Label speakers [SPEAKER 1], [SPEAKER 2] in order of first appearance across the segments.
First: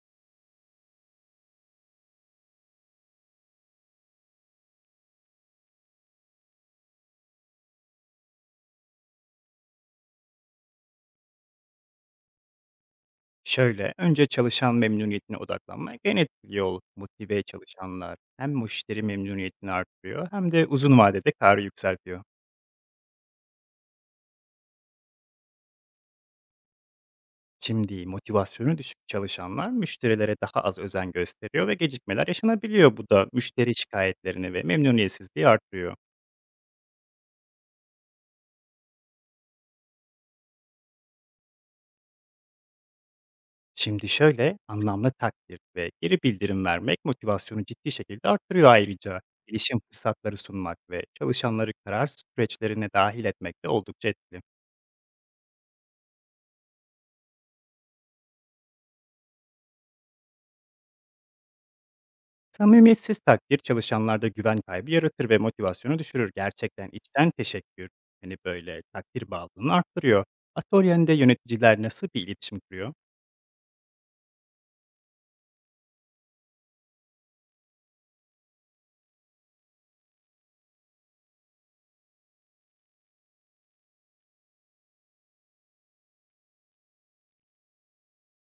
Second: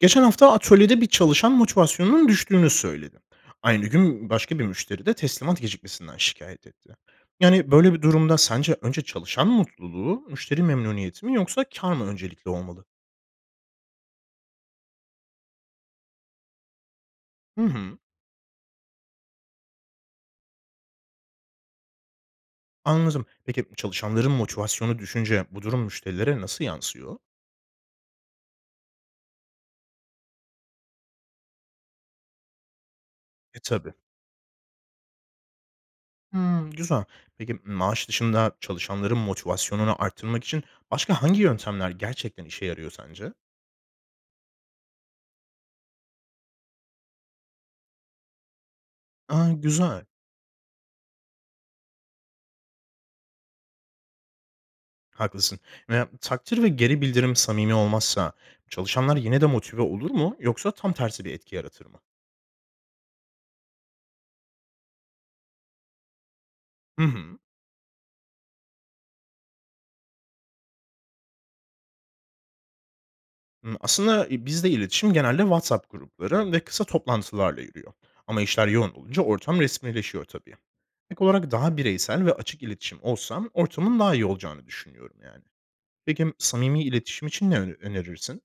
[SPEAKER 1] Geçen hafta atölyede bir çalışan motivasyonunun düştüğünü söyledi. Aynı gün başka bir müşteri de teslimat gecikmesinden şikayet etti. Yani böyle bir durumda sence önce çalışan mutluluğu, müşteri memnuniyeti mi yoksa kar mı öncelikli olmalı?
[SPEAKER 2] Şöyle, önce çalışan memnuniyetine odaklanmak en etkili yol. Motive
[SPEAKER 1] Hı hı.
[SPEAKER 2] çalışanlar hem müşteri memnuniyetini artırıyor hem de uzun vadede karı yükseltiyor.
[SPEAKER 1] Anladım. Peki çalışanların motivasyonu düşünce bu durum müşterilere nasıl yansıyor?
[SPEAKER 2] Şimdi motivasyonu düşük çalışanlar müşterilere daha az özen gösteriyor ve gecikmeler yaşanabiliyor. Bu da
[SPEAKER 1] E
[SPEAKER 2] müşteri
[SPEAKER 1] tabi.
[SPEAKER 2] şikayetlerini ve memnuniyetsizliği artırıyor.
[SPEAKER 1] Hmm, güzel. Peki maaş dışında çalışanların motivasyonunu arttırmak için başka hangi yöntemler gerçekten işe yarıyor sence?
[SPEAKER 2] Şimdi şöyle, anlamlı takdir ve geri bildirim vermek motivasyonu ciddi şekilde artırıyor ayrıca.
[SPEAKER 1] Aa,
[SPEAKER 2] Gelişim
[SPEAKER 1] güzel.
[SPEAKER 2] fırsatları sunmak ve çalışanları karar süreçlerine dahil etmek de oldukça etkili.
[SPEAKER 1] Haklısın. Ve takdir ve geri bildirim samimi olmazsa çalışanlar yine de motive olur mu yoksa tam tersi bir etki yaratır mı?
[SPEAKER 2] Samimiyetsiz takdir çalışanlarda güven kaybı yaratır ve motivasyonu düşürür. Gerçekten
[SPEAKER 1] Hı
[SPEAKER 2] içten
[SPEAKER 1] hı.
[SPEAKER 2] teşekkür, hani böyle takdir bağlılığını arttırıyor. Atölyende yöneticiler nasıl bir iletişim kuruyor?
[SPEAKER 1] Hı, aslında bizde iletişim genelde WhatsApp grupları ve kısa toplantılarla yürüyor. Ama işler yoğun olunca ortam resmileşiyor tabii. Ek olarak daha bireysel ve açık iletişim olsam ortamın daha iyi olacağını düşünüyorum yani. Peki samimi iletişim için önerirsin?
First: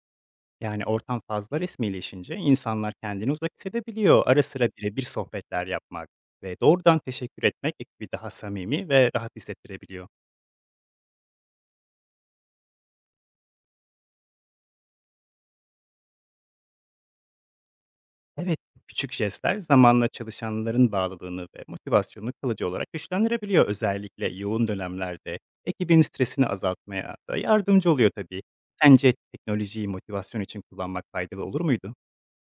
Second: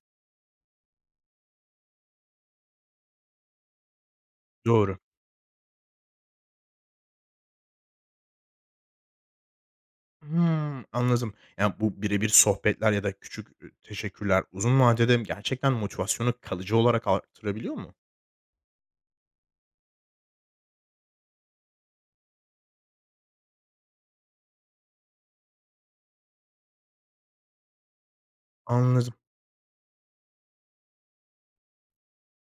[SPEAKER 2] Yani ortam fazla resmileşince insanlar kendini uzak hissedebiliyor. Ara sıra
[SPEAKER 1] Doğru.
[SPEAKER 2] birebir sohbetler yapmak ve doğrudan teşekkür etmek ekibi daha samimi ve rahat hissettirebiliyor.
[SPEAKER 1] Hımm, anladım. Yani bu birebir sohbetler ya da küçük teşekkürler uzun vadede gerçekten motivasyonu kalıcı olarak artırabiliyor mu?
[SPEAKER 2] Evet, küçük jestler zamanla çalışanların bağlılığını ve motivasyonunu kalıcı olarak güçlendirebiliyor. Özellikle yoğun dönemlerde ekibin stresini azaltmaya da yardımcı oluyor tabii. Sence
[SPEAKER 1] Anladım.
[SPEAKER 2] teknolojiyi motivasyon için kullanmak faydalı olur muydu?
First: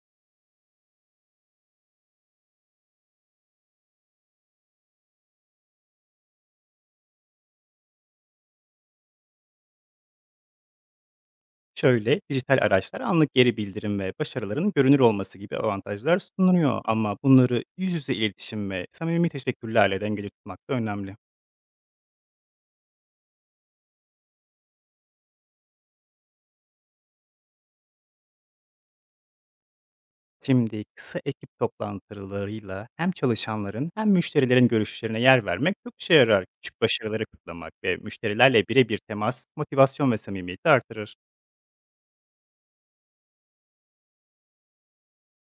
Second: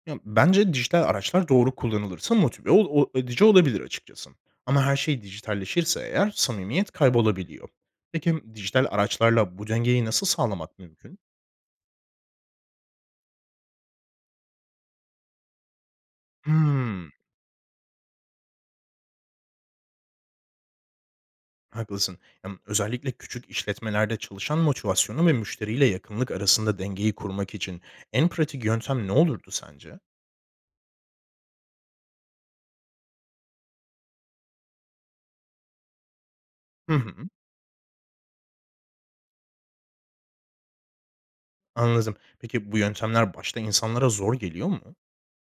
[SPEAKER 1] Ya, bence dijital araçlar doğru kullanılırsa motive ol o edici olabilir açıkçası. Ama her şey dijitalleşirse eğer samimiyet kaybolabiliyor. Peki, dijital araçlarla bu dengeyi nasıl sağlamak mümkün?
[SPEAKER 2] Şöyle, dijital araçlar anlık geri bildirim ve başarıların görünür olması gibi avantajlar sunuyor
[SPEAKER 1] Hımm,
[SPEAKER 2] ama bunları yüz yüze iletişim ve samimi teşekkürlerle dengeli tutmak da önemli.
[SPEAKER 1] haklısın. Özellikle küçük işletmelerde çalışan motivasyonu ve müşteriyle yakınlık arasında dengeyi kurmak için en pratik yöntem ne olurdu sence?
[SPEAKER 2] Şimdi kısa ekip toplantılarıyla hem çalışanların hem müşterilerin görüşlerine yer vermek çok işe yarar. Küçük
[SPEAKER 1] Hı hı.
[SPEAKER 2] başarıları kutlamak ve müşterilerle birebir temas, motivasyon ve samimiyeti artırır.
[SPEAKER 1] Anladım. Peki bu yöntemler başta insanlara zor geliyor mu?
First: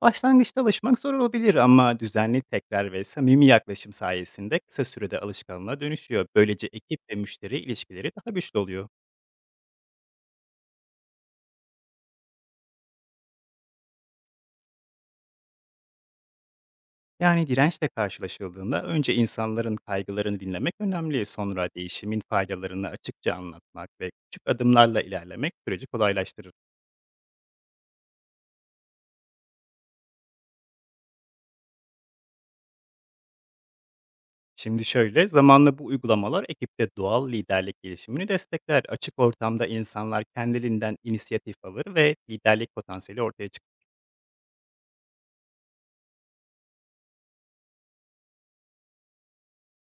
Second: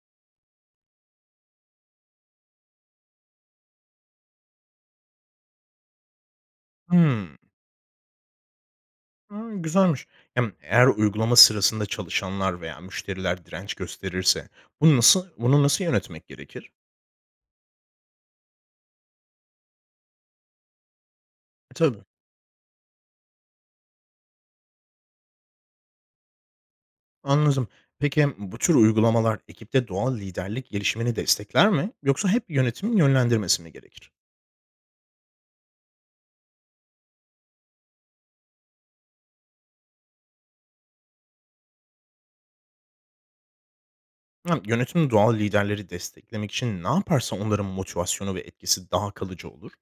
[SPEAKER 2] Başlangıçta alışmak zor olabilir ama düzenli tekrar ve samimi yaklaşım sayesinde kısa sürede alışkanlığa dönüşüyor. Böylece ekip ve
[SPEAKER 1] Hımm.
[SPEAKER 2] müşteri ilişkileri daha güçlü oluyor.
[SPEAKER 1] A, güzelmiş. Hem eğer uygulama sırasında çalışanlar veya müşteriler direnç gösterirse bunu nasıl yönetmek gerekir?
[SPEAKER 2] Yani dirençle karşılaşıldığında önce insanların kaygılarını dinlemek önemli, sonra
[SPEAKER 1] E, tabii.
[SPEAKER 2] değişimin faydalarını açıkça anlatmak ve küçük adımlarla ilerlemek süreci kolaylaştırır.
[SPEAKER 1] Anladım. Peki bu tür uygulamalar ekipte doğal liderlik gelişimini destekler mi yoksa hep yönetimin yönlendirmesi mi gerekir?
[SPEAKER 2] Şimdi şöyle, zamanla bu uygulamalar ekipte doğal liderlik gelişimini destekler. Açık ortamda insanlar kendiliğinden inisiyatif alır ve liderlik potansiyeli ortaya çıkar.
[SPEAKER 1] Hem yönetim doğal liderleri desteklemek için ne yaparsa onların motivasyonu ve etkisi daha kalıcı olur?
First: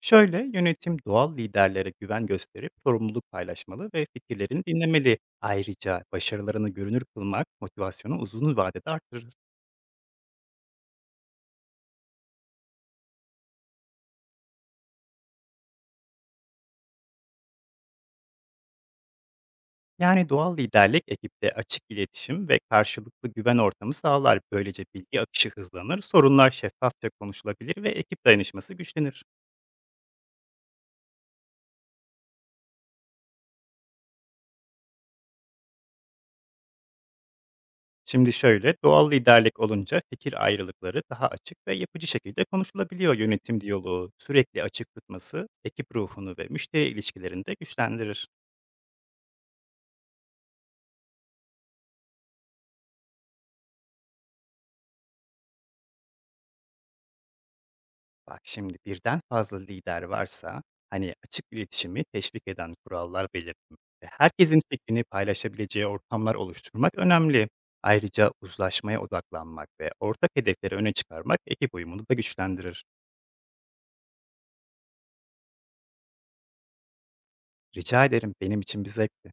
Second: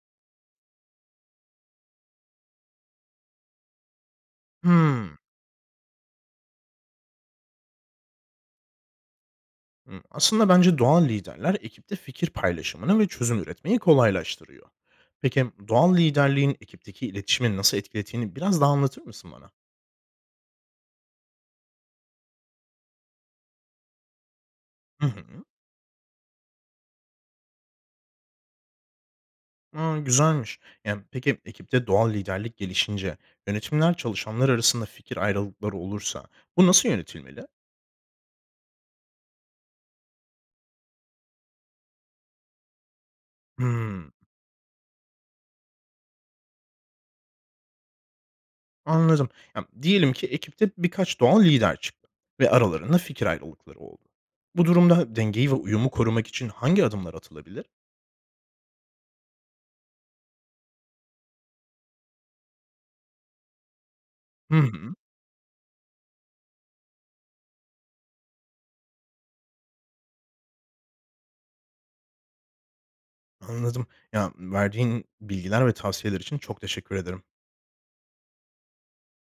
[SPEAKER 2] Şöyle, yönetim doğal liderlere güven gösterip sorumluluk paylaşmalı ve fikirlerini
[SPEAKER 1] Hımm.
[SPEAKER 2] dinlemeli. Ayrıca başarılarını görünür kılmak motivasyonu uzun vadede artırır.
[SPEAKER 1] Hımm, aslında bence doğal liderler ekipte fikir paylaşımını ve çözüm üretmeyi kolaylaştırıyor. Peki, doğal liderliğin ekipteki iletişimi nasıl etkilediğini biraz daha anlatır mısın bana?
[SPEAKER 2] Yani doğal liderlik ekipte açık iletişim ve karşılıklı güven ortamı sağlar. Böylece
[SPEAKER 1] Hı
[SPEAKER 2] bilgi
[SPEAKER 1] hı.
[SPEAKER 2] akışı hızlanır, sorunlar şeffafça konuşulabilir ve ekip dayanışması güçlenir.
[SPEAKER 1] A, güzelmiş. Yani, peki, ekipte doğal liderlik gelişince yönetimler çalışanlar arasında fikir ayrılıkları olursa bu nasıl yönetilmeli?
[SPEAKER 2] Şimdi şöyle, doğal liderlik olunca fikir ayrılıkları daha açık ve yapıcı şekilde konuşulabiliyor. Yönetim
[SPEAKER 1] Hımm,
[SPEAKER 2] diyaloğu sürekli açık tutması ekip ruhunu ve müşteri ilişkilerini de güçlendirir.
[SPEAKER 1] anladım. Ya, diyelim ki ekipte birkaç doğal lider çıktı ve aralarında fikir ayrılıkları oldu. Bu durumda dengeyi ve uyumu korumak için hangi adımlar atılabilir?
[SPEAKER 2] Bak şimdi birden fazla lider varsa hani açık iletişimi teşvik eden kurallar belirtmek ve
[SPEAKER 1] Hı
[SPEAKER 2] herkesin
[SPEAKER 1] hı.
[SPEAKER 2] fikrini paylaşabileceği ortamlar oluşturmak önemli. Ayrıca uzlaşmaya odaklanmak ve ortak hedefleri öne çıkarmak ekip uyumunu da güçlendirir.
[SPEAKER 1] Anladım. Ya, verdiğin bilgiler ve tavsiyeler için çok teşekkür ederim.
[SPEAKER 2] Rica ederim benim için bir zevkti.